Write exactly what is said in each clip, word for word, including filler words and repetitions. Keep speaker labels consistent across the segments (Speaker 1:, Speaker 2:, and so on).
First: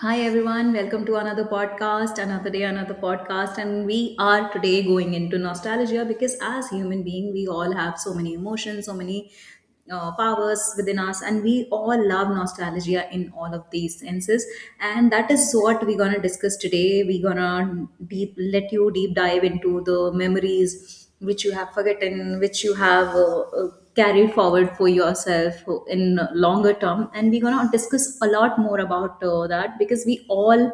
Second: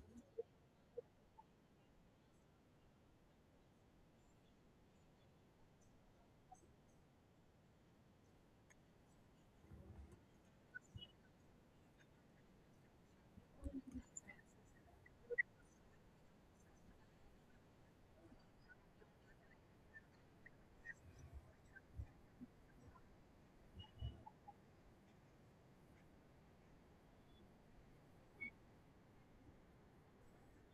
Speaker 1: Hi everyone, welcome to another podcast, another day, another podcast. And we are today going into nostalgia because as human being, we all have so many emotions, so many uh, powers within us, and we all love nostalgia in all of these senses. And that is what we're gonna discuss today. We're gonna deep let you deep dive into the memories which you have forgotten, which you have uh, uh, carried forward for yourself in longer term. And we're going to discuss a lot more about uh, that because we all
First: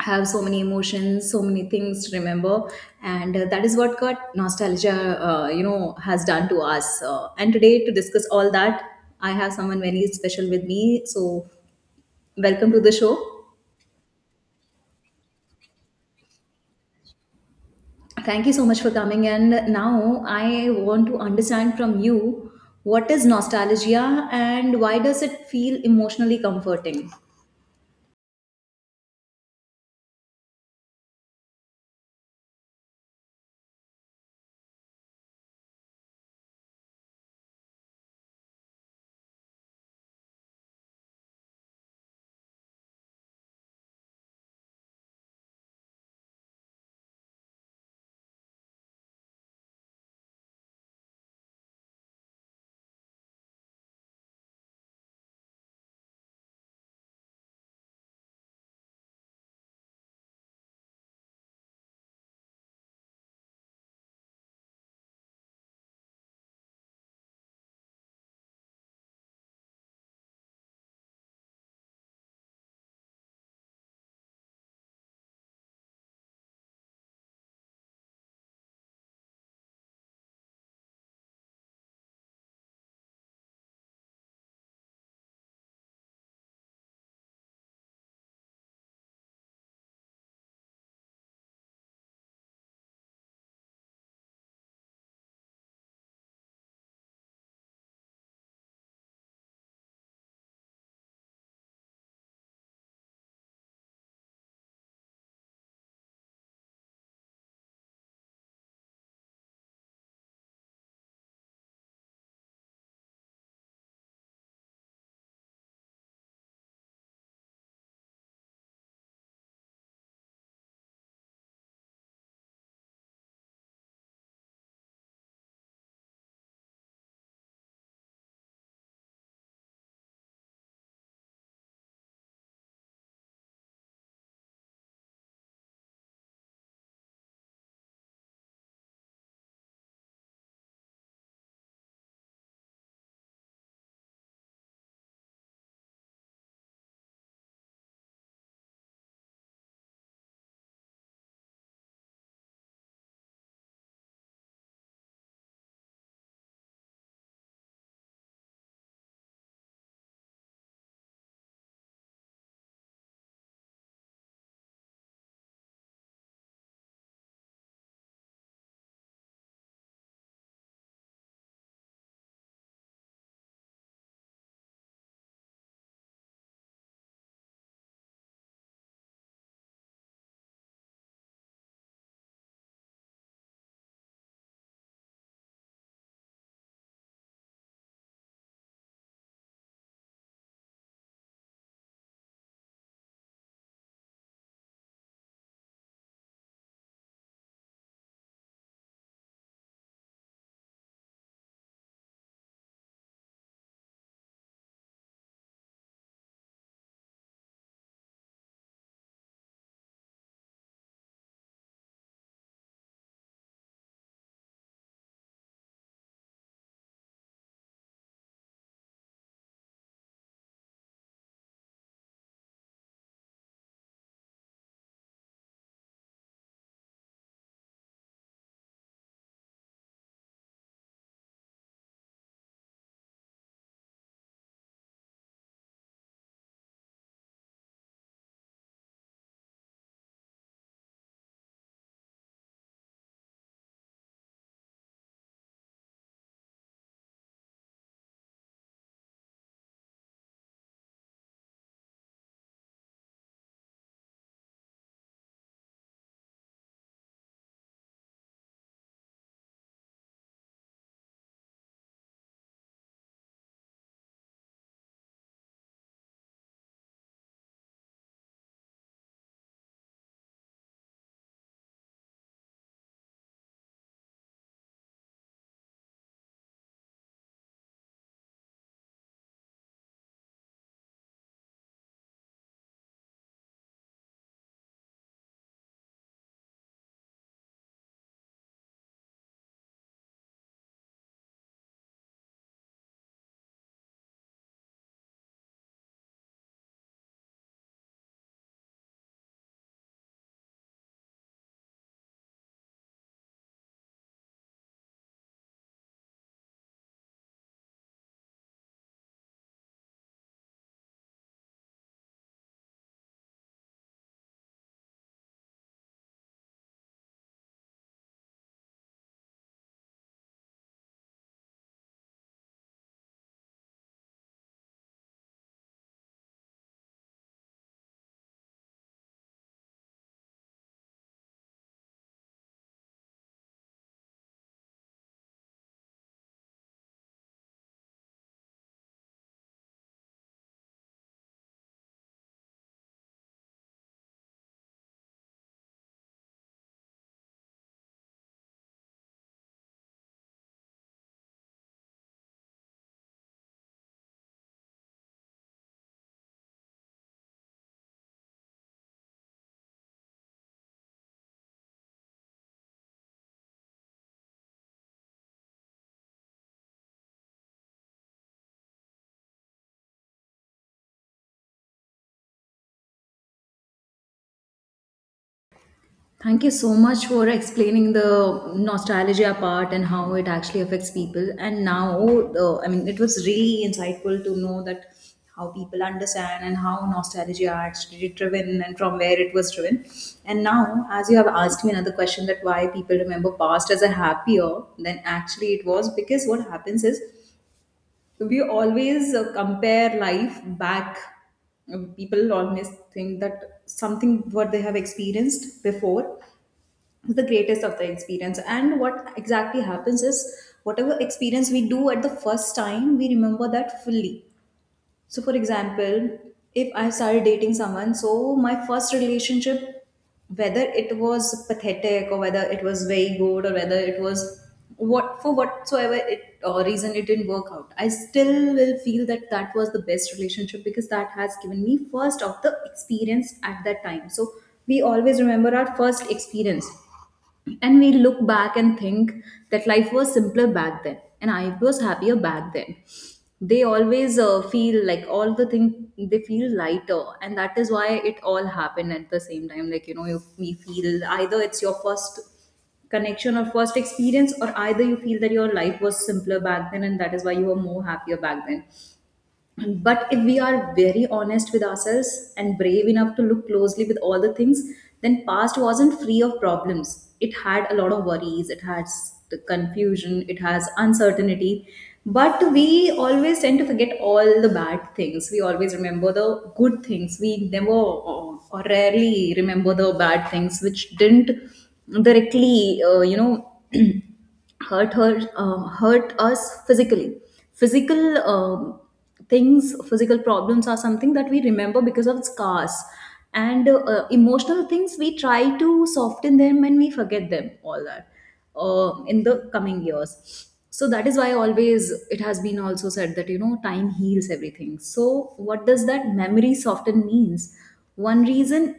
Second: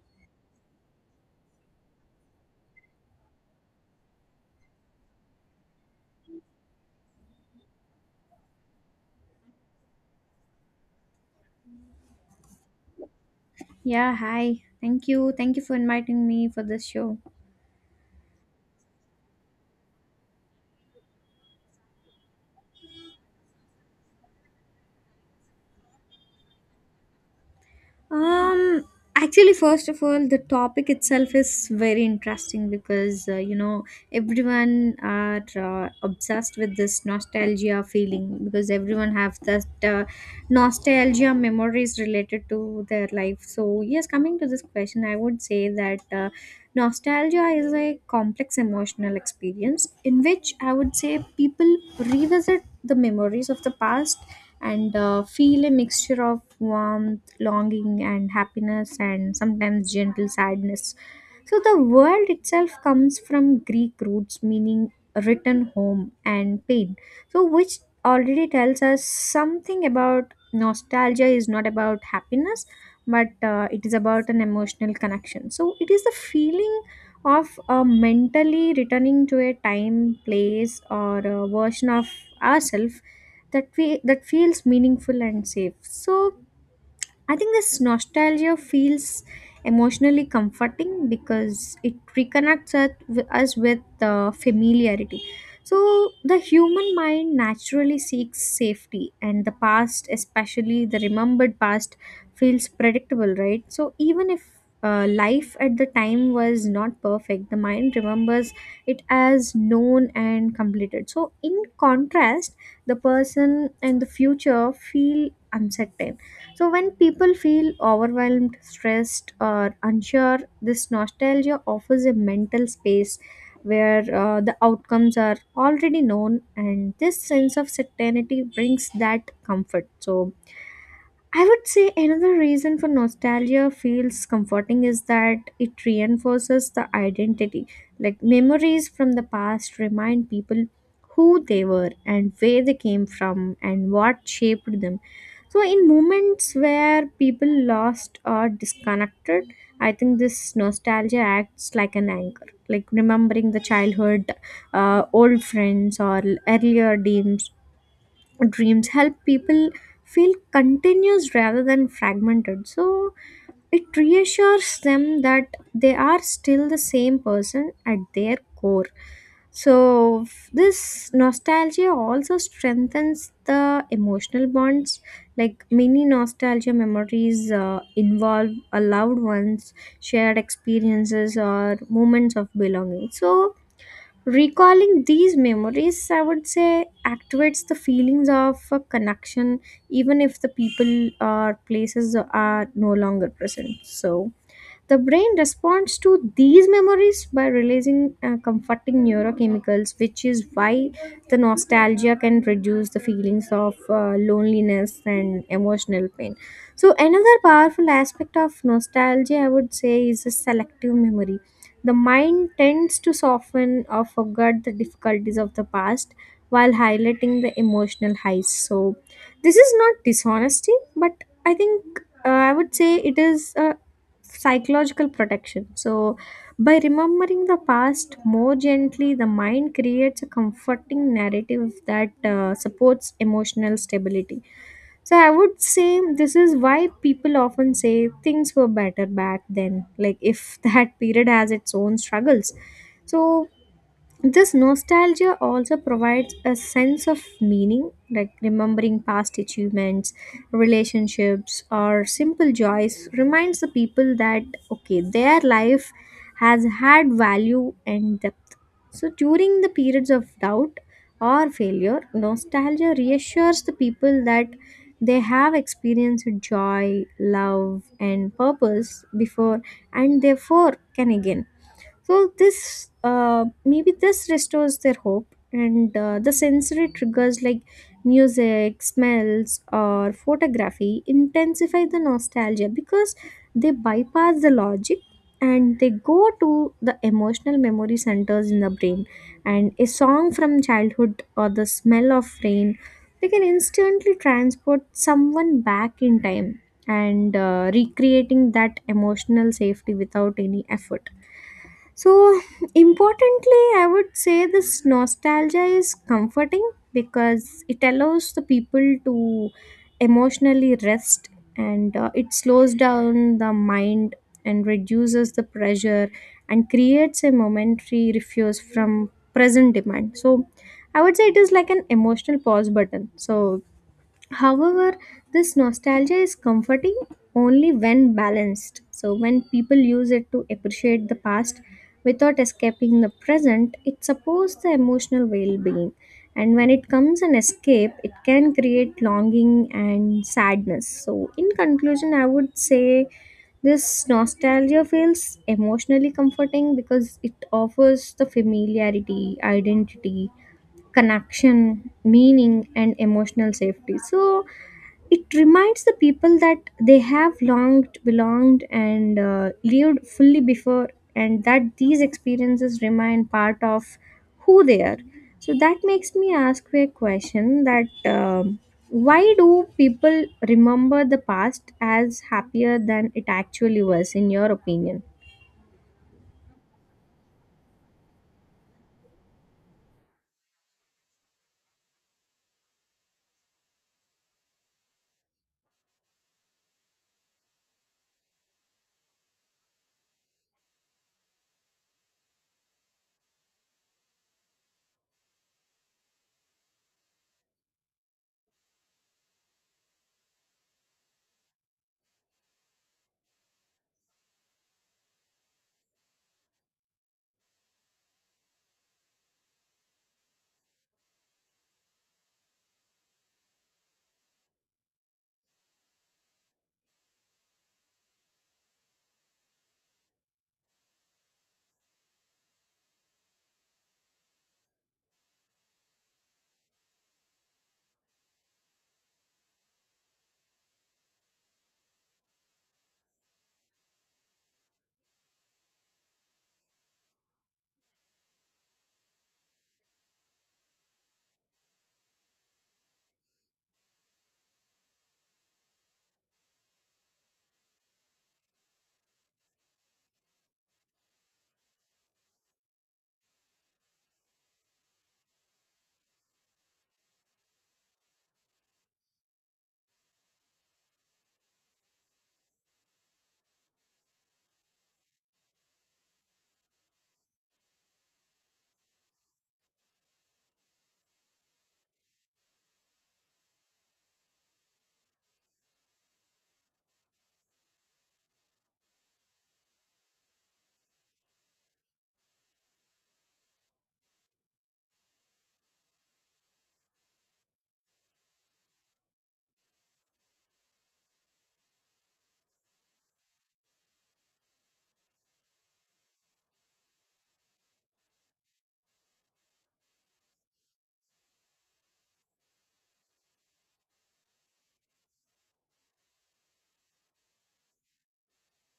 Speaker 1: have so many emotions, so many things to remember. And uh, that is what got nostalgia, uh, you know, has done to us. Uh, and today to discuss all that, I have someone very special with me. So welcome to the show.
Speaker 2: Yeah, hi. Thank you. Thank you for inviting me for this show.
Speaker 1: Thank you so much for coming. And now I want to understand from you what is nostalgia and why does it feel emotionally comforting?
Speaker 2: Um, Actually, first of all, the topic itself is very interesting because uh, you know, everyone are uh, obsessed with this nostalgia feeling because everyone have that uh, nostalgia memories related to their life. So yes, coming to this question, I would say that. Uh, Nostalgia is a complex emotional experience in which I would say people revisit the memories of the past and uh, feel a mixture of warmth, longing and happiness, and sometimes gentle sadness. So the world itself comes from Greek roots meaning return home and pain. So which already tells us something about nostalgia is not about happiness, but uh, it is about an emotional connection. So it is the feeling of uh, mentally returning to a time, place or a version of ourselves that we that feels meaningful and safe. So I think this nostalgia feels emotionally comforting because it reconnects us with us with, uh, familiarity. So the human mind naturally seeks safety, and the past, especially the remembered past, feels predictable, right? So, even if uh, life at the time was not perfect, the mind remembers it as known and completed. So, in contrast, the person and the future feel uncertain. So when people feel overwhelmed, stressed, or unsure, this nostalgia offers a mental space where uh, the outcomes are already known, and this sense of certainty brings that comfort. So I would say another reason for nostalgia feels comforting is that it reinforces the identity. Like memories from the past remind people who they were and where they came from and what shaped them. So, in moments where people lost or disconnected, I think this nostalgia acts like an anchor, like remembering the childhood, uh, old friends, or earlier dreams dreams help people feel continuous rather than fragmented. So it reassures them that they are still the same person at their core. So f- this nostalgia also strengthens the emotional bonds, like many nostalgia memories uh, involve a loved ones, shared experiences, or moments of belonging. So recalling these memories, I would say, activates the feelings of a connection, even if the people or places are no longer present. So the brain responds to these memories by releasing uh, comforting neurochemicals, which is why the nostalgia can reduce the feelings of uh, loneliness and emotional pain. So, another powerful aspect of nostalgia, I would say, is a selective memory. The mind tends to soften or forget the difficulties of the past while highlighting the emotional highs. So this is not dishonesty, but I think uh, I would say it is a psychological protection. So by remembering the past more gently, the mind creates a comforting narrative that uh, supports emotional stability. So I would say this is why people often say things were better back then, like if that period has its own struggles. So this nostalgia also provides a sense of meaning, like remembering past achievements, relationships, or simple joys reminds the people that okay, their life has had value and depth. So during the periods of doubt or failure, nostalgia reassures the people that they have experienced joy, love, and purpose before, and therefore can again. So this uh, maybe this restores their hope, and uh, the sensory triggers like music, smells, or photography intensify the nostalgia because they bypass the logic and they go to the emotional memory centers in the brain. And a song from childhood or the smell of rain, they can instantly transport someone back in time and uh, recreating that emotional safety without any effort. So, importantly, I would say this nostalgia is comforting because it allows the people to emotionally rest, and uh, it slows down the mind and reduces the pressure and creates a momentary refuse from present demand. So I would say it is like an emotional pause button. So, however, this nostalgia is comforting only when balanced. So when people use it to appreciate the past without escaping the present, it supports the emotional well being. And when it comes an escape, it can create longing and sadness. So, in conclusion, I would say this nostalgia feels emotionally comforting because it offers the familiarity, identity, connection, meaning, and emotional safety. So it reminds the people that they have longed belonged and uh, lived fully before, and that these experiences remain part of who they are. So that makes me ask you a question that um, why do people remember the past as happier than it actually was, in your opinion?
Speaker 1: Thank you so much for explaining the nostalgia part and how it actually affects people. And now, uh, I mean, it was really insightful to know that how people understand and how nostalgia actually driven and from where it was driven. And now, as you have asked me another question that why people remember past as a happier than actually it was, because what happens is we always uh, compare life back, people always think that something what they have experienced before the greatest of the experience, and what exactly happens is whatever experience we do at the first time we remember that fully. So for example, if I started dating someone, so my first relationship, whether it was pathetic or whether it was very good or whether it was what for whatsoever it or reason it didn't work out, I still will feel that that was the best relationship because that has given me first of the experience at that time. So we always remember our first experience and we look back and think that life was simpler back then and I was happier back then. They always uh, feel like all the thing, they feel lighter, and that is why it all happened at the same time, like you know you, we feel either it's your first connection or first experience, or either you feel that your life was simpler back then and that is why you were more happier back then. But if we are very honest with ourselves and brave enough to look closely with all the things, then past wasn't free of problems. It had a lot of worries, it has the confusion, it has uncertainty. But we always tend to forget all the bad things. We always remember the good things. We never or or rarely remember the bad things which didn't directly, uh, you know. hurt her um, hurt us physically, physical um, things physical problems are something that we remember because of scars, and uh, emotional things we try to soften them and we forget them all that uh, in the coming years. So that is why always it has been also said that you know time heals everything. So what does that memory soften means? One reason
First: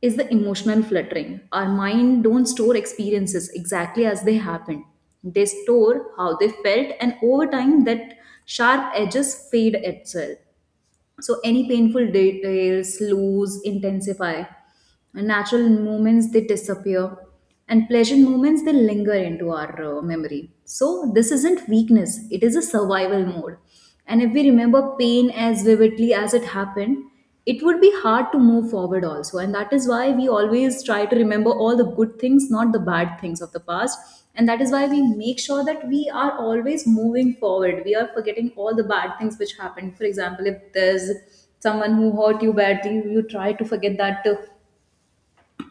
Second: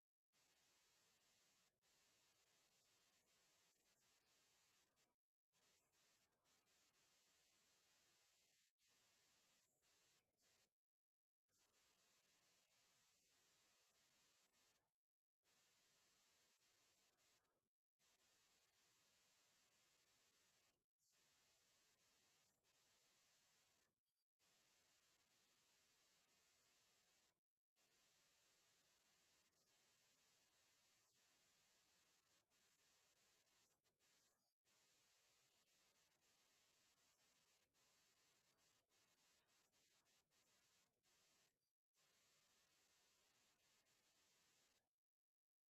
Speaker 1: is the emotional fluttering. Our mind don't store experiences exactly as they happen. They store how they felt, and over time that sharp edges fade itself. So any painful details lose, intensify. And natural moments they disappear and pleasant moments they linger into our uh, memory. So this isn't weakness, it is a survival mode. And if we remember pain as vividly as it happened, it would be hard to move forward also, and that is why we always try to remember all the good things, not the bad things of the past. And that is why we make sure that we are always moving forward, we are forgetting all the bad things which happened. For example, if there's someone who hurt you badly, you try to forget that too,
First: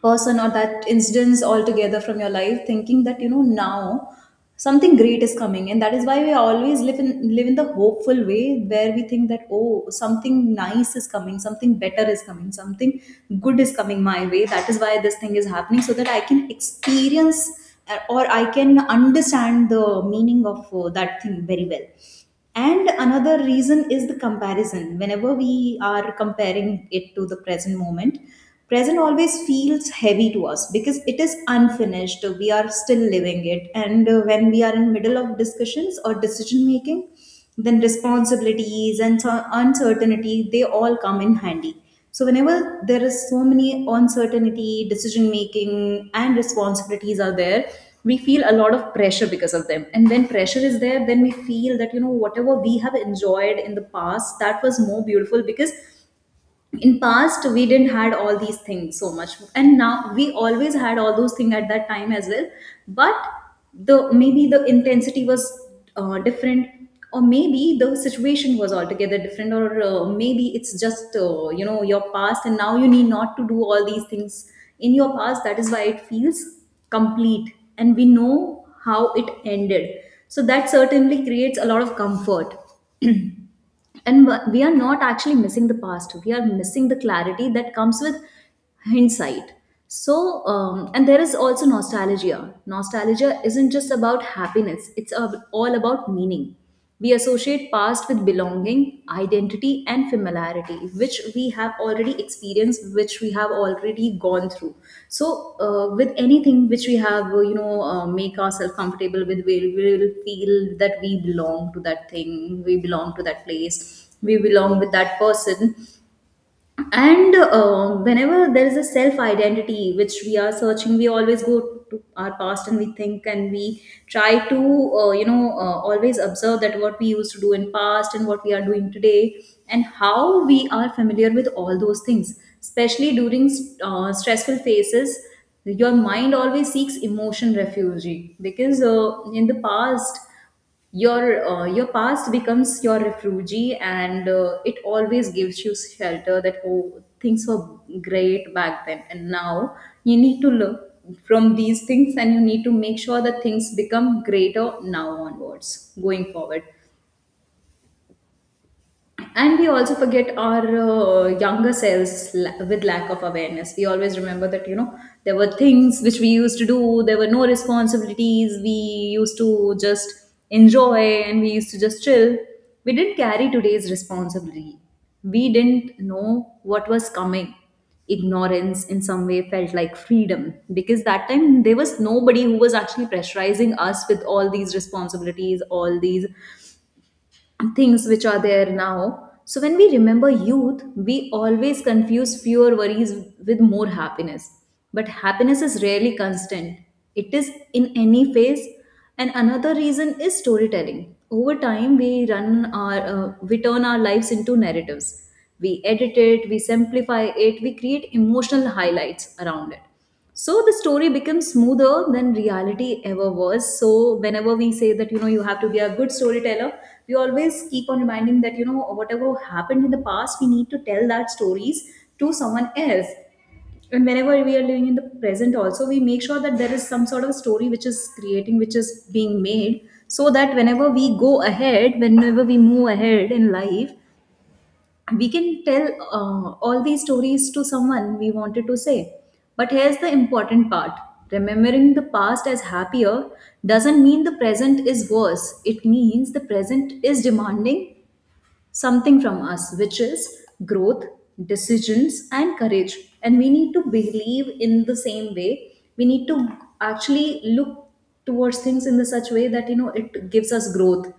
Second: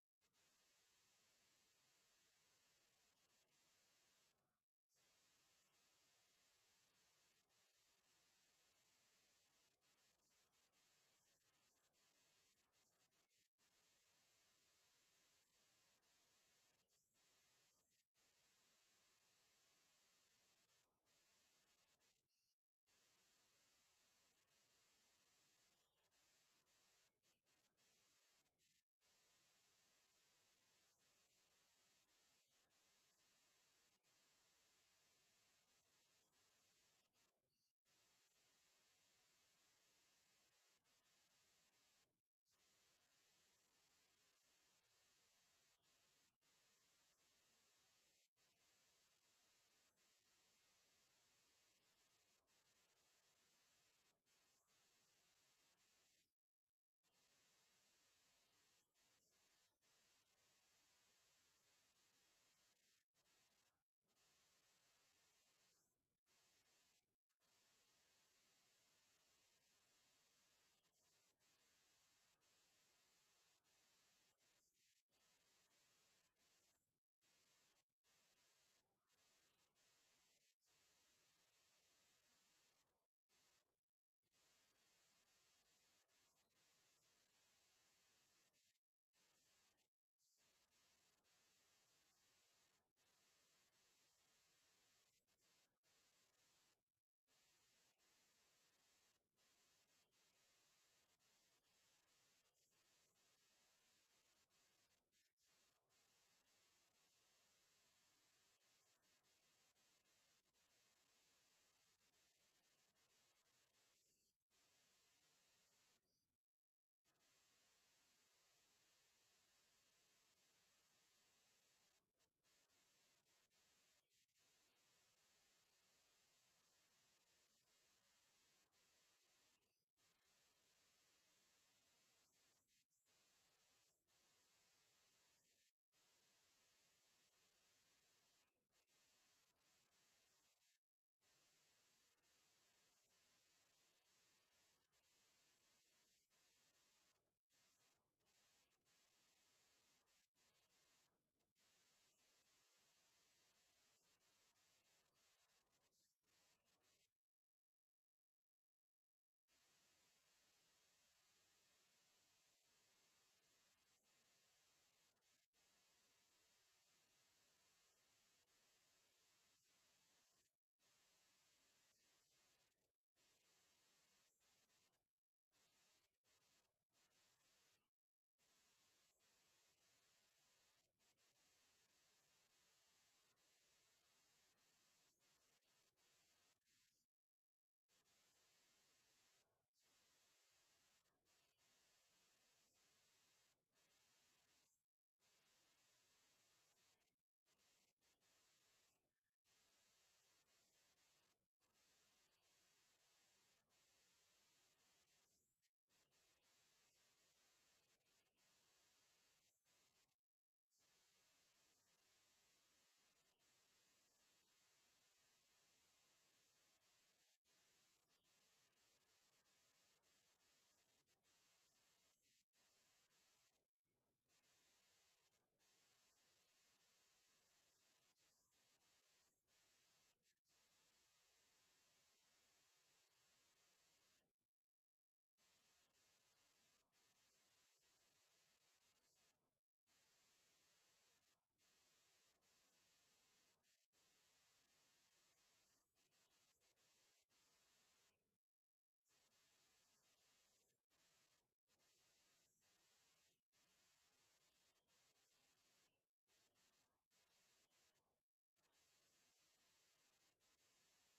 Speaker 1: person or that incidents altogether from your life, thinking that you know now something great is coming, and that is why we always live in live in the hopeful way, where we think that oh something nice is coming, something better is coming, something good is coming my way, that is why this thing is happening, so that I can experience uh, or I can understand the meaning of uh, that thing very well. And another reason is the comparison. Whenever we are comparing it to the present moment, present always feels heavy to us because it is unfinished. We are still living it. And uh, when we are in middle of discussions or decision making, then responsibilities and so- uncertainty, they all come in handy. So whenever there is so many uncertainty, decision making, and responsibilities are there, we feel a lot of pressure because of them. And when pressure is there, then we feel that you know whatever we have enjoyed in the past, that was more beautiful, because in past we didn't had all these things so much, and now we always had all those things at that time as well, but the maybe the intensity was uh, different, or maybe the situation was altogether different, or uh, maybe it's just uh, you know your past and now you need not to do all these things in your past, that is why it feels complete and we know how it ended, so that certainly creates a lot of comfort. And wh- we are not actually missing the past, we are missing the clarity that comes with hindsight. So um, and there is also nostalgia nostalgia isn't just about happiness, it's ab- all about meaning. We associate past with belonging, identity and familiarity, which we have already experienced, which we have already gone through. So, uh, with anything which we have, uh, you know, uh, make ourselves comfortable with, we will feel that we belong to that thing, we belong to that place, we belong with that person. And uh, whenever there is a self identity which we are searching, we always go to our past and we think and we try to uh, you know uh, always observe that what we used to do in past and what we are doing today, and how we are familiar with all those things, especially during uh, stressful phases your mind always seeks emotion refuge, because uh, in the past your uh, your past becomes your refuge. And uh, it always gives you shelter that oh things were great back then, and now you need to learn from these things and you need to make sure that things become greater now onwards going forward. And we also forget our uh, younger selves, la- with lack of awareness we always remember that you know there were things which we used to do, there were no responsibilities, we used to just enjoy and we used to just chill. We didn't carry today's responsibility, we didn't know what was coming. Ignorance in some way felt like freedom, because that time there was nobody who was actually pressurizing us with all these responsibilities, all these things which are there now. So when we remember youth, we always confuse fewer worries with more happiness. But happiness is rarely constant. It is in any phase. And another reason is storytelling. Over time, we run our, uh, we turn our lives into narratives. We edit it, we simplify it, we create emotional highlights around it. So the story becomes smoother than reality ever was. So whenever we say that you know you have to be a good storyteller, we always keep on reminding that you know whatever happened in the past, we need to tell that stories to someone else. And whenever we are living in the present, also we make sure that there is some sort of story which is creating, which is being made, so that whenever we go ahead, whenever we move ahead in life, we can tell uh, all these stories to someone we wanted to say. But here's the important part, remembering the past as happier doesn't mean the present is worse, it means the present is demanding something from us, which is growth, decisions, and courage. And we need to believe in the same way. We need to actually look towards things in the such way that you know it gives us growth.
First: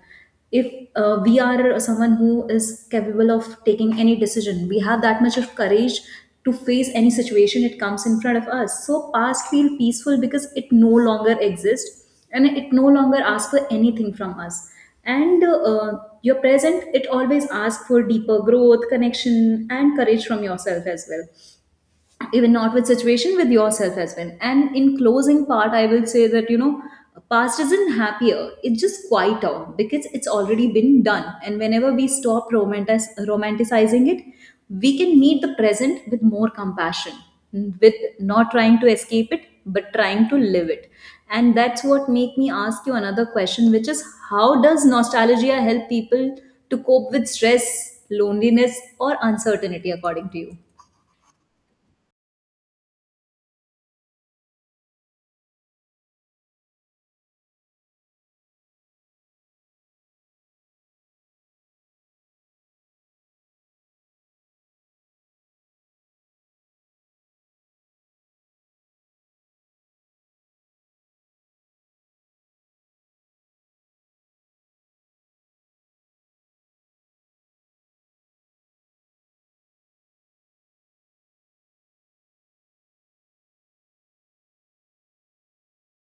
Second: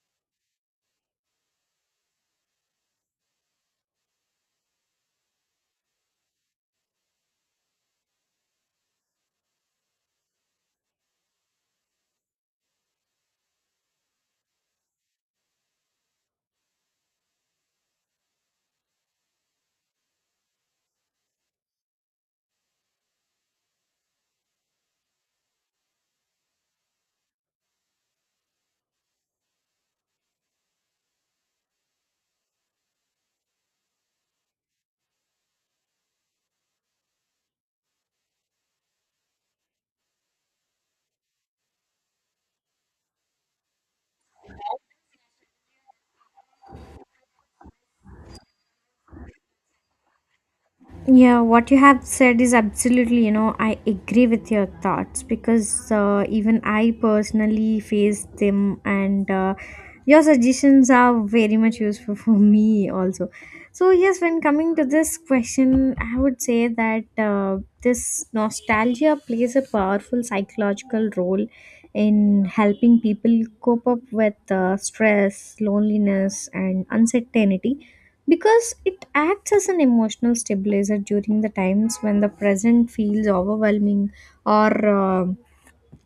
Speaker 1: If uh, we are someone who is capable of taking any decision, we have that much of courage to face any situation it comes in front of us. So past feel peaceful because it no longer exists and it no longer asks for anything from us. And uh, your present, it always asks for deeper growth, connection and courage from yourself as well, even not with situation, with yourself as well. And in closing part, I will say that you know past isn't happier, it's just quieter because it's already been done. And whenever we stop romantic- romanticizing it, we can meet the present with more compassion, with not trying to escape it but trying to live it. And that's what make me ask you another question, which is how does nostalgia help people to cope with stress, loneliness or uncertainty according to you?
Speaker 2: Yeah, what you have said is absolutely, you know, I agree with your thoughts because uh, even I personally face them, and uh, your suggestions are very much useful for me also. So, yes, when coming to this question, I would say that uh, this nostalgia plays a powerful psychological role in helping people cope up with uh, stress, loneliness, and uncertainty because it acts as an emotional stabilizer during the times when the present feels overwhelming or uh,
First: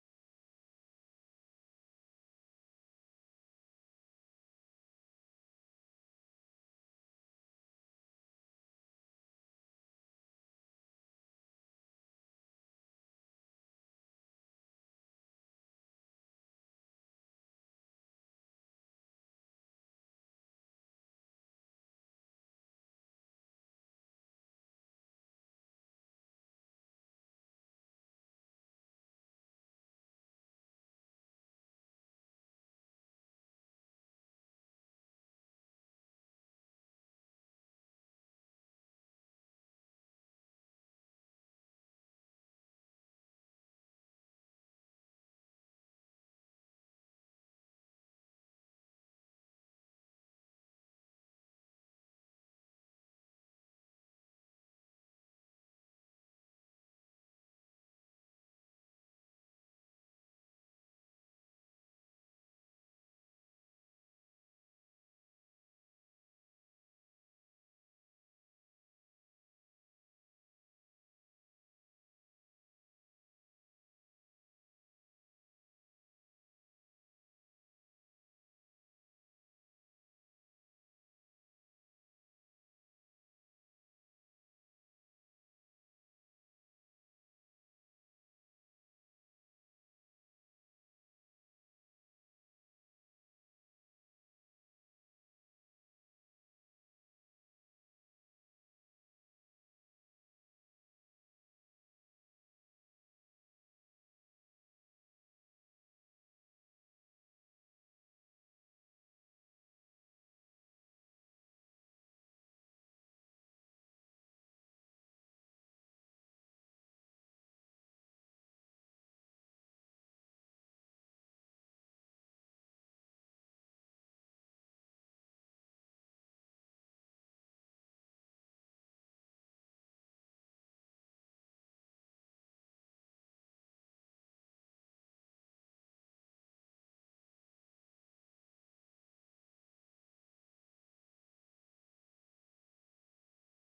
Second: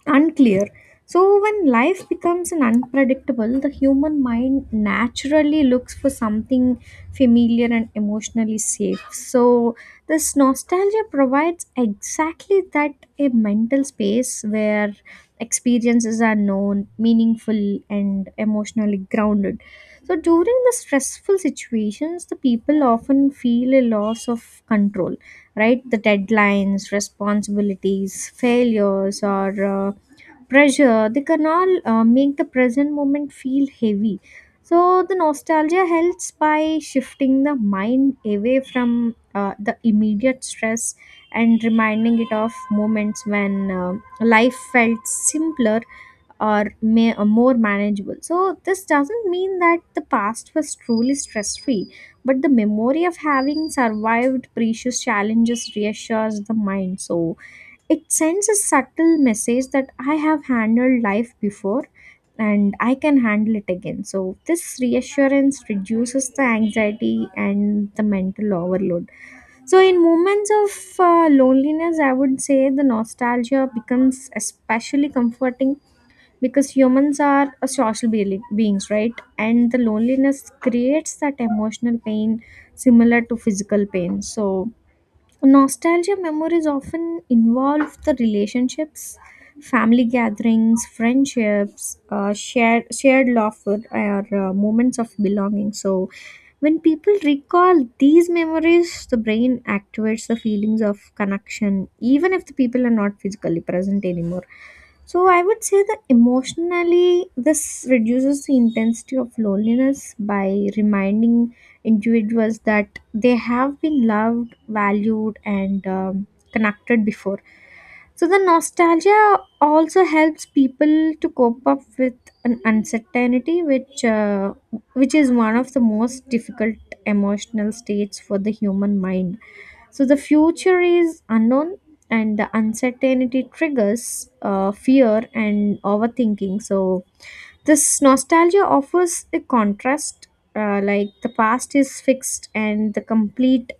Speaker 2: unclear. So, when life becomes an unpredictable, the human mind naturally looks for something familiar and emotionally safe. So this nostalgia provides exactly that, a mental space where experiences are known, meaningful, and emotionally grounded. So, during the stressful situations, the people often feel a loss of control, right? The deadlines, responsibilities, failures, or uh, pressure, they can all uh, make the present moment feel heavy. So the nostalgia helps by shifting the mind away from uh, the immediate stress and reminding it of moments when um life felt simpler or may, uh, more manageable. So this doesn't mean that the past was truly stress free, but the memory of having survived precious challenges reassures the mind. So it sends a subtle message that I have handled life before and I can handle it again. So this reassurance reduces the anxiety and the mental overload. So, in moments of uh, loneliness, I would say the nostalgia becomes especially comforting because humans are a social be- beings, right? And the loneliness creates that emotional pain similar to physical pain. So nostalgia memories often involve the relationships, family gatherings, friendships, uh, shared shared laughter, or uh, moments of belonging. So when people recall these memories, the brain activates the feelings of connection, even if the people are not physically present anymore. So I would say that emotionally, this reduces the intensity of loneliness by reminding individuals that they have been loved, valued, and um, connected before. So the nostalgia also helps people to cope up with an uncertainty, which uh, which is one of the most difficult emotional states for the human mind. So the future is unknown, and the uncertainty triggers uh, fear and overthinking. So this nostalgia offers a contrast. Uh, like the past is fixed and the complete,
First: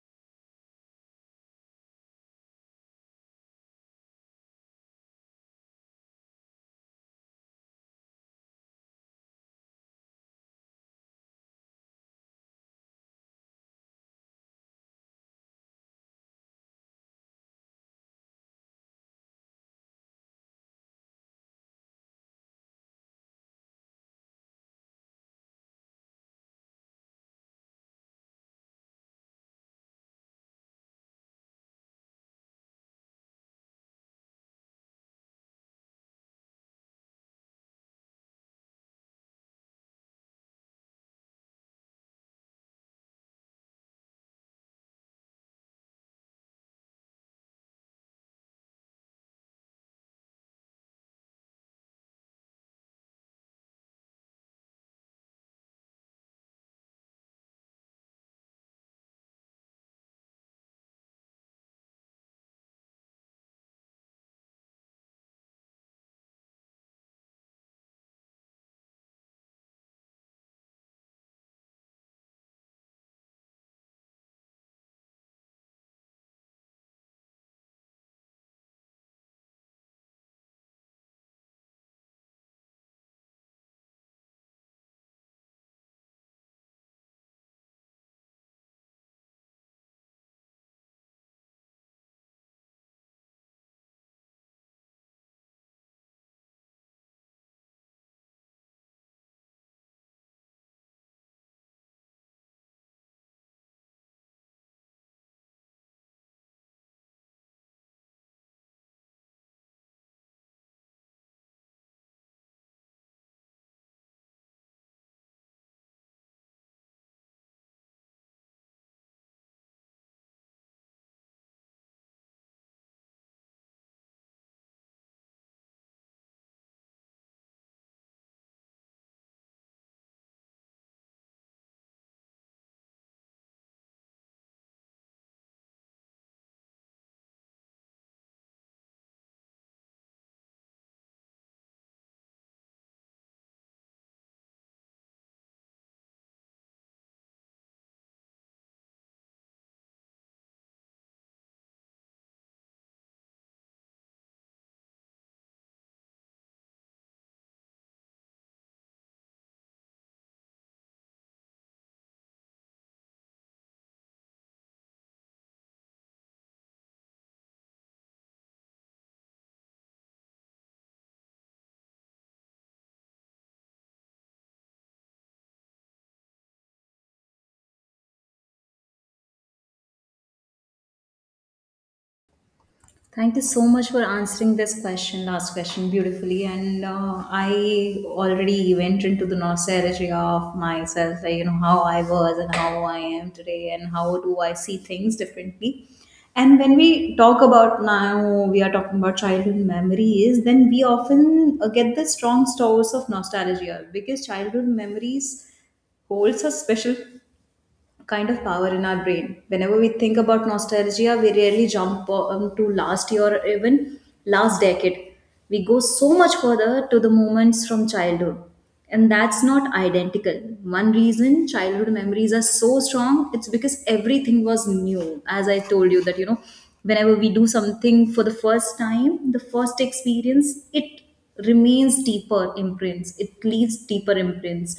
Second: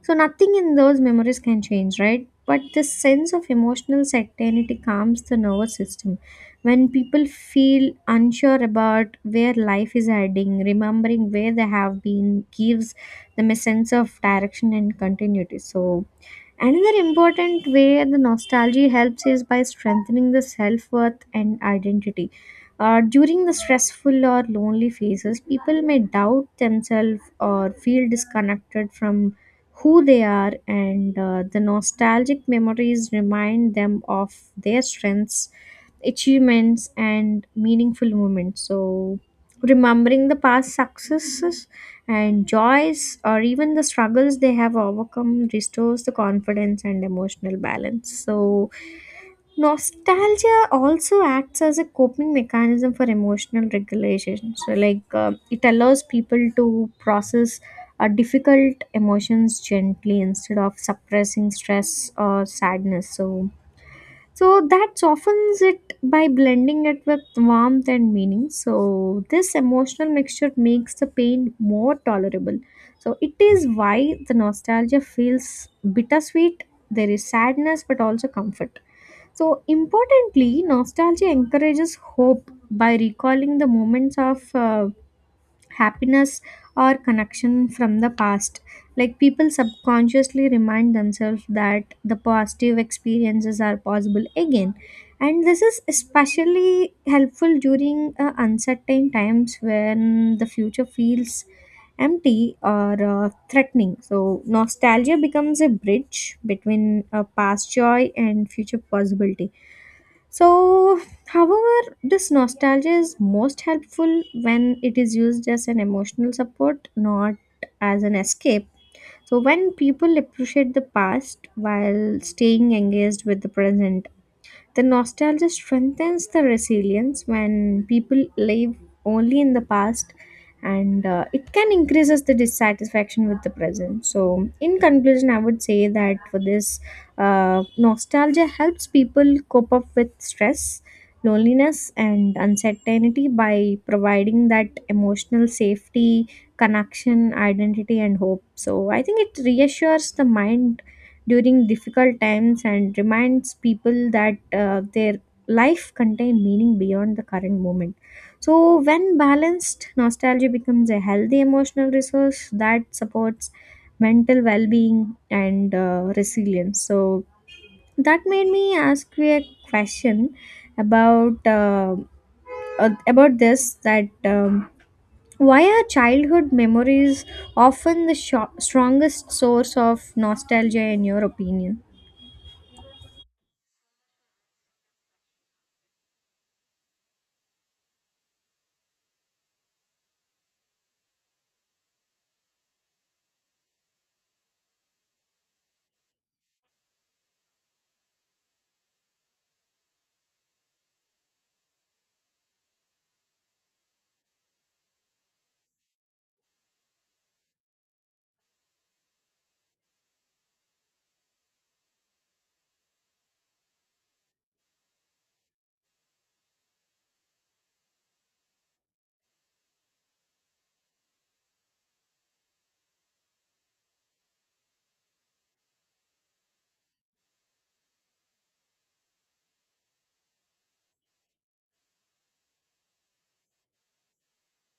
Speaker 2: so nothing in those memories can change, right? But this sense of emotional certainty calms the nervous system. When people feel unsure about where life is heading, remembering where they have been gives them a sense of direction and continuity. So another important way the nostalgia helps is by strengthening the self worth and identity. Uh, during the stressful or lonely phases, people may doubt themselves or feel disconnected from who they are, and uh, the nostalgic memories remind them of their strengths, achievements, and meaningful moments. So remembering the past successes and joys, or even the struggles they have overcome, restores the confidence and emotional balance. So nostalgia also acts as a coping mechanism for emotional regulation. So like uh, it allows people to process uh, difficult emotions gently instead of suppressing stress or sadness. So so that softens it by blending it with warmth and meaning. So this emotional mixture makes the pain more tolerable. So it is why the nostalgia feels bittersweet. There is sadness but also comfort. So importantly, nostalgia encourages hope by recalling the moments of uh, happiness or connection from the past. Like people subconsciously remind themselves that the positive experiences are possible again. And this is especially helpful during uh, uncertain times when the future feels empty or uh, threatening. So nostalgia becomes a bridge between uh, past joy and future possibility. So, however, this nostalgia is most helpful when it is used as an emotional support, not as an escape. So when people appreciate the past while staying engaged with the present, the nostalgia strengthens the resilience. When people live only in the past, and uh, it can increases the dissatisfaction with the present. So in conclusion, I would say that for this uh, nostalgia helps people cope up with stress, loneliness, and uncertainty by providing that emotional safety, connection, identity, and hope. So I think it reassures the mind during difficult times and reminds people that uh, their life contain meaning beyond the current moment. So when balanced, nostalgia becomes a healthy emotional resource that supports mental well-being and uh, resilience. So that made me ask you a question about uh, uh, about this that um, why are childhood memories often the sho- strongest source of nostalgia, in your opinion?
Speaker 1: Thank you so much for answering this question, last question, beautifully. And uh, I already went into the nostalgia of myself, like, you know, how I was and how I am today, and how do I see things differently. And when we talk about now, we are talking about childhood memories, then we often uh, get the strong stores of nostalgia because childhood memories holds a special kind of power in our brain. Whenever we think about nostalgia, we rarely jump um, to last year or even last decade. We go so much further to the moments from childhood. And that's not identical. One reason childhood memories are so strong, it's because everything was new. As I told you, that you know, whenever we do something for the first time, the first experience, it remains deeper imprints, it leaves deeper imprints.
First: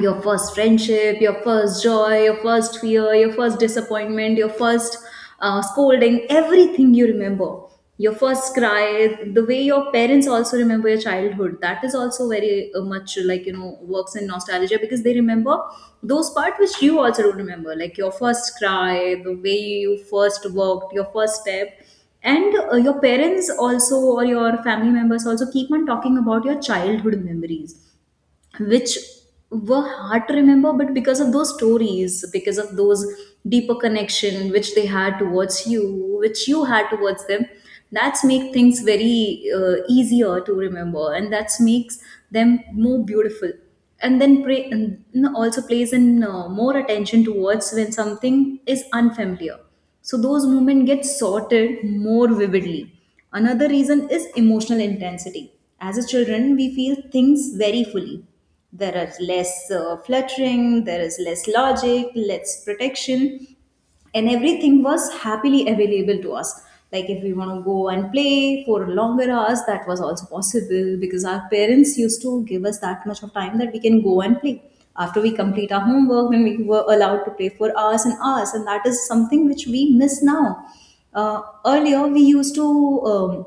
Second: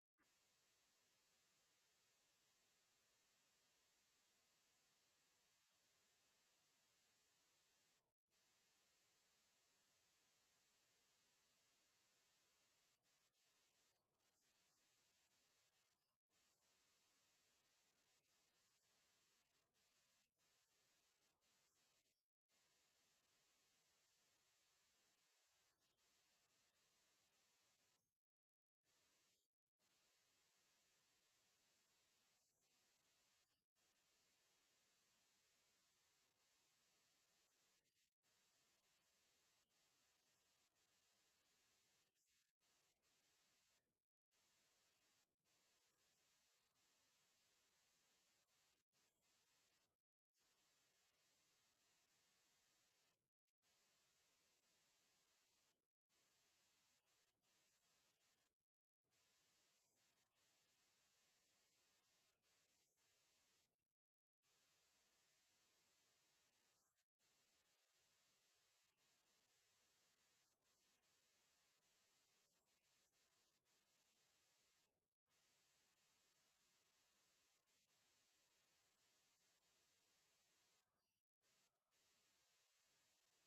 Speaker 1: Your first friendship, your first joy, your first fear, your first disappointment, your first uh, scolding, everything you remember. Your first cry, the way your parents also remember your childhood, that is also very uh, much like, you know, works in nostalgia because they remember those parts which you also don't remember, like your first cry, the way you first walked, your first step. And uh, your parents also, or your family members also keep on talking about your childhood memories which were hard to remember, but because of those stories, because of those deeper connection which they had towards you, which you had towards them, that's make things very uh, easier to remember, and that's makes them more beautiful. And then pray, and also plays in uh, more attention towards when something is unfamiliar, so those moments get sorted more vividly. Another reason is emotional intensity. As a children, we feel things very fully. There is less uh, fluttering, there is less logic, less protection, and everything was happily available to us. Like if we want to go and play for longer hours, that was also possible because our parents used to give us that much of time that we can go and play. After we complete our homework, then we were allowed to play for hours and hours, and that is something which we miss now. Uh, earlier we used to um,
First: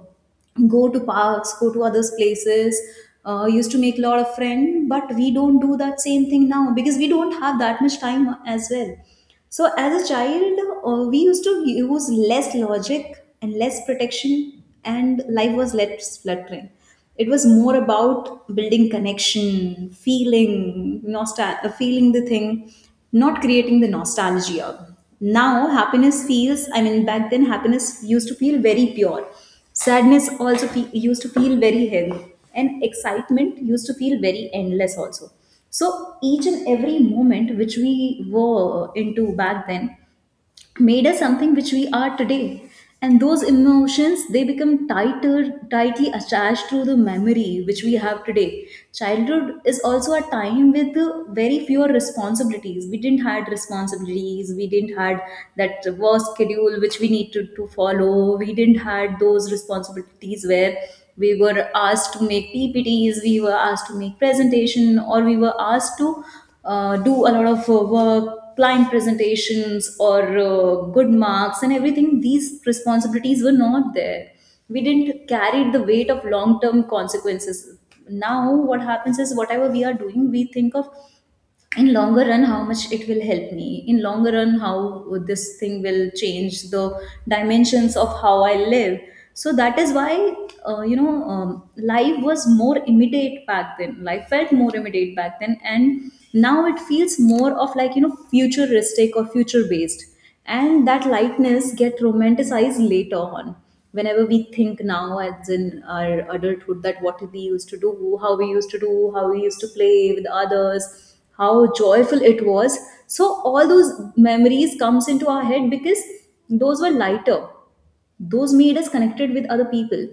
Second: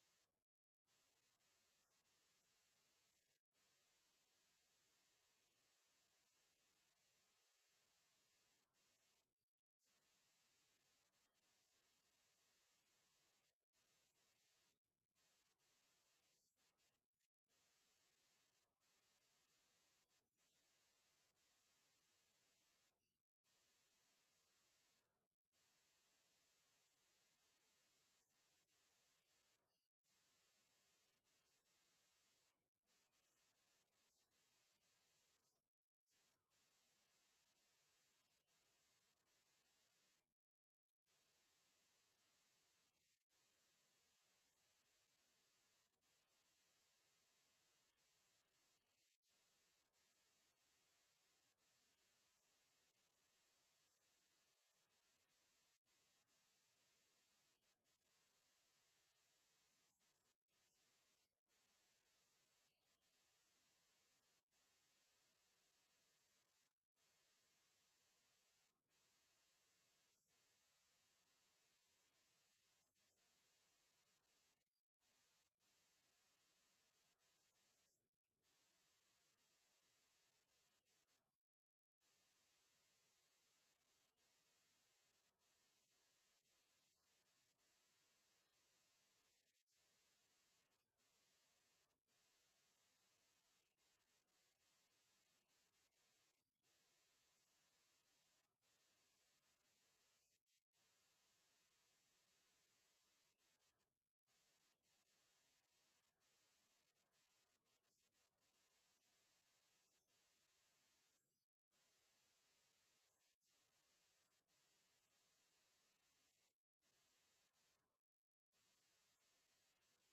Speaker 1: go to parks, go to others places. Uh, used to make a lot of friends, but we don't do that same thing now because we don't have that much time as well. So as a child, uh, we used to use less logic and less protection, and life was less fluttering. It was more about building connection, feeling nostal- uh, feeling the thing, not creating the nostalgia. Now happiness feels. I mean, back then happiness used to feel very pure. Sadness also fe- used to feel very heavy, and excitement used to feel very endless also. So each and every moment which we were into back then made us something which we are today, and those emotions, they become tighter tightly attached to the memory which we have today. Childhood is also a time with uh, very fewer responsibilities. We didn't had responsibilities, we didn't had that work schedule which we need to, to follow. We didn't had those responsibilities where we were asked to make ppts, we were asked to make presentation, or we were asked to uh, do a lot of uh, work, client presentations, or uh, good marks and everything, these responsibilities were not there. We didn't carry the weight of long term consequences. Now, what happens is whatever we are doing, we think of in longer run how much it will help me in longer run, how this thing will change the dimensions of how I live. So that is why, uh, you know um, life was more immediate back then, life felt more immediate back then, and now it feels more of like, you know, futuristic or future based, and that lightness get romanticized later on. Whenever we think now as in our adulthood that what we used to do, how we used to do, how we used to play with others, how joyful it was, so all those memories comes into our head because those were lighter, those made us connected with other people.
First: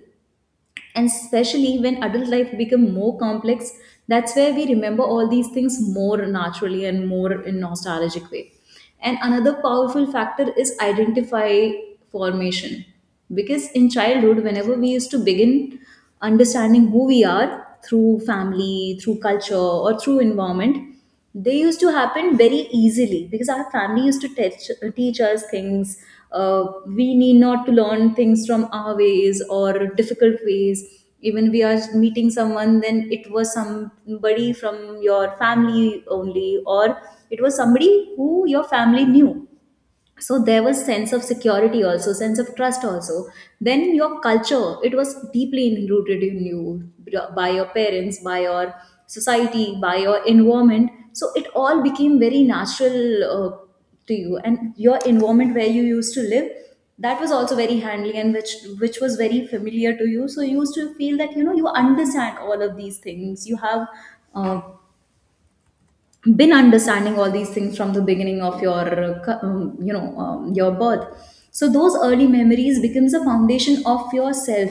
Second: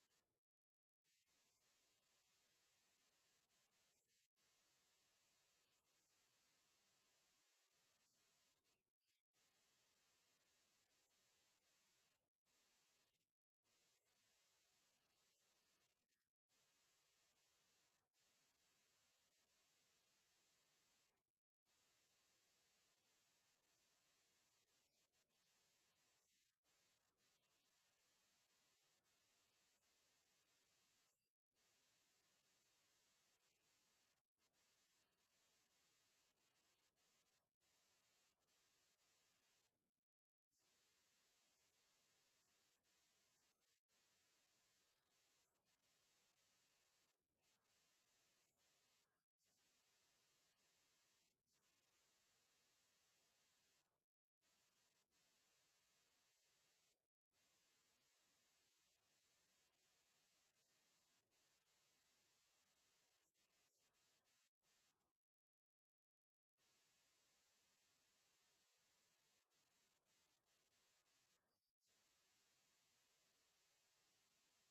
Speaker 1: And especially when adult life become more complex, that's where we remember all these things more naturally and more in nostalgic way. And another powerful factor is identify formation, because in childhood whenever we used to begin understanding who we are through family, through culture or through environment, they used to happen very easily because our family used to teach, teach us things. Uh, we need not to learn things from our ways or difficult ways. Even we are meeting someone, then it was somebody from your family only, or it was somebody who your family knew, so there was sense of security also, sense of trust also. Then in your culture, it was deeply rooted in you, by your parents, by your society, by your environment, so it all became very natural uh, to you. And your environment where you used to live, that was also very handling, and which which was very familiar to you, so you used to feel that you know you understand all of these things, you have uh, been understanding all these things from the beginning of your uh, cu- um, you know um, your birth. So those early memories becomes a foundation of yourself.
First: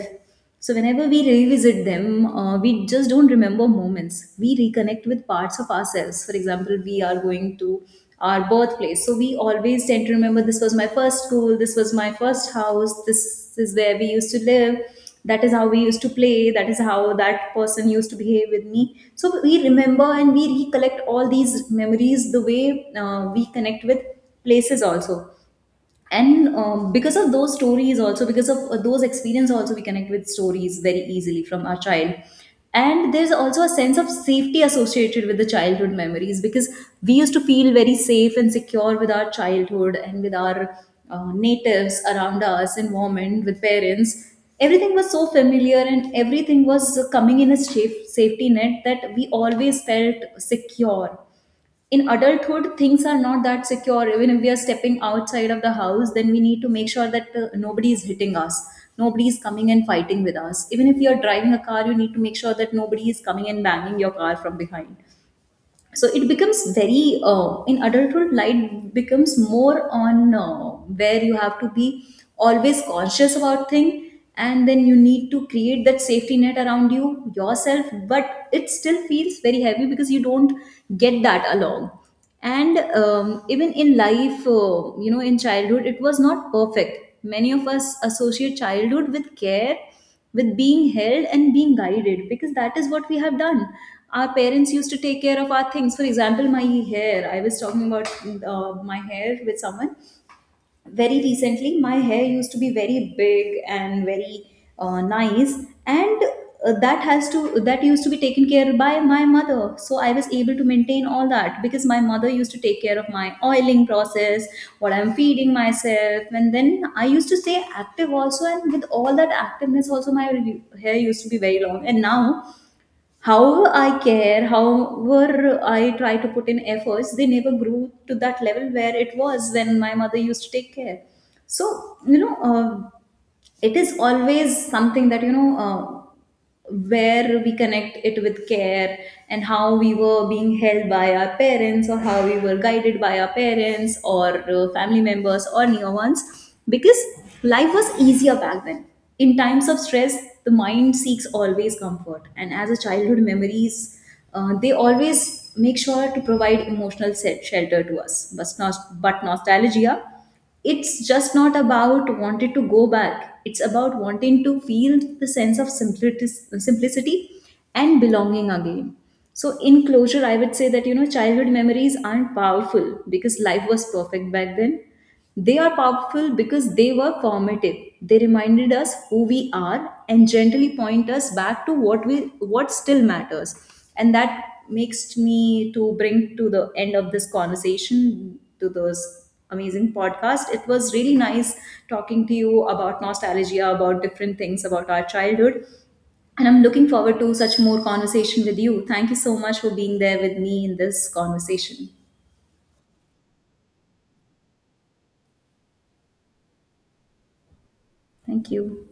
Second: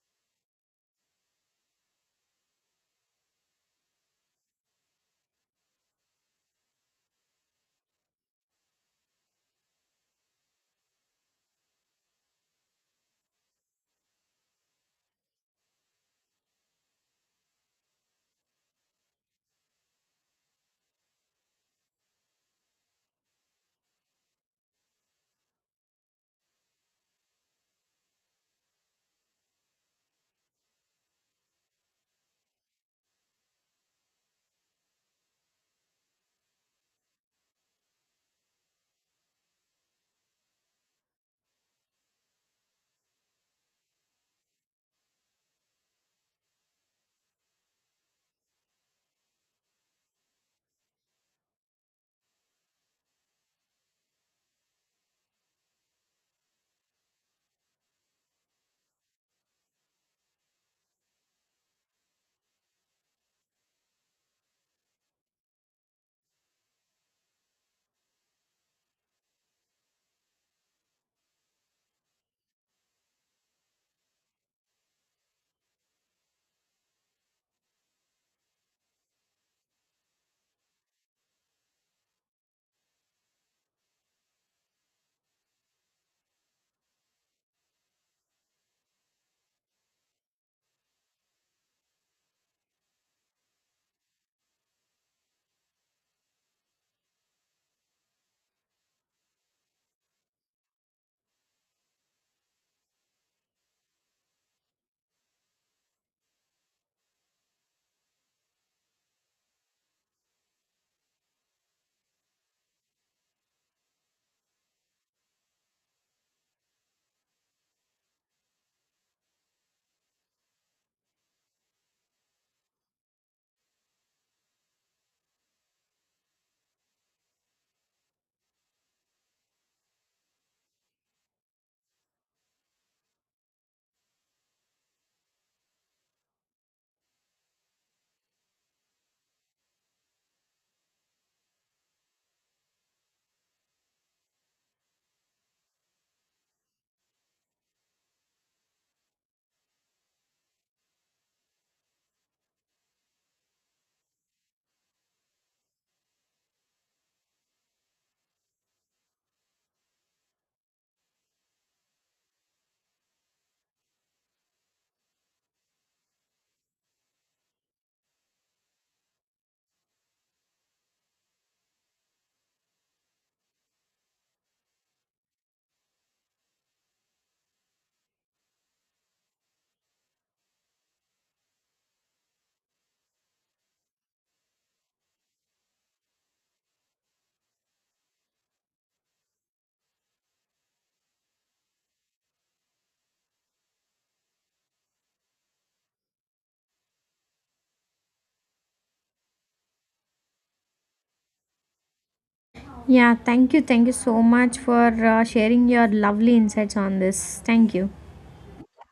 Speaker 1: So whenever we revisit them, uh, we just don't remember moments, we reconnect with parts of ourselves. For example, we are going to our birthplace, so we always tend to remember, this was my first school, this was my first house, this is where we used to live, that is how we used to play, that is how that person used to behave with me. So we remember and we recollect all these memories, the way uh, we connect with places also. And um, because of those stories also, because of uh, those experience also, we connect with stories very easily from our child. And there's also a sense of safety associated with the childhood memories, because we used to feel very safe and secure with our childhood and with our uh, natives around us, environment, with parents. Everything was so familiar, and everything was coming in a safe safety net, that we always felt secure. In adulthood, things are not that secure. Even if we are stepping outside of the house, then we need to make sure that uh, nobody is hitting us, nobody is coming and fighting with us. Even if you are driving a car, you need to make sure that nobody is coming and banging your car from behind. So it becomes very uh, in adulthood, light becomes more on uh, where you have to be always conscious about thing, and then you need to create that safety net around you yourself, but it still feels very heavy because you don't get that along. And um, even in life, uh, you know in childhood it was not perfect. Many of us associate childhood with care, with being held and being guided, because that is what we have done. Our parents used to take care of our things. For example, my hair, I was talking about uh, my hair with someone very recently. My hair used to be very big and very uh, nice. And uh, that has to that used to be taken care by my mother. So I was able to maintain all that because my mother used to take care of my oiling process, what I'm feeding myself, and then I used to stay active also, and with all that activeness also, my hair used to be very long. And now, however I care, however I try to put in efforts, they never grew to that level where it was when my mother used to take care. So, you know, uh, it is always something that you know uh, where we connect it with care, and how we were being held by our parents, or how we were guided by our parents, or uh, family members or near ones, because life was easier back then. In times of stress, the mind seeks always comfort, and as a childhood memories, uh, they always make sure to provide emotional se- shelter to us. But nos- but nostalgia, it's just not about wanting to go back, it's about wanting to feel the sense of simplicity, simplicity and belonging again. So in closure, I would say that you know childhood memories aren't powerful because life was perfect back then, they are powerful because they were formative. They reminded us who we are, and gently point us back to what we what still matters. And that makes me to bring to the end of this conversation to those amazing podcast. It was really nice talking to you about nostalgia, about different things, about our childhood. And I'm looking forward to such more conversation with you. Thank you so much for being there with me in this conversation.
Speaker 2: Yeah, thank you. Thank you so much for uh, sharing your lovely insights on this. Thank you.
Speaker 1: Thank you.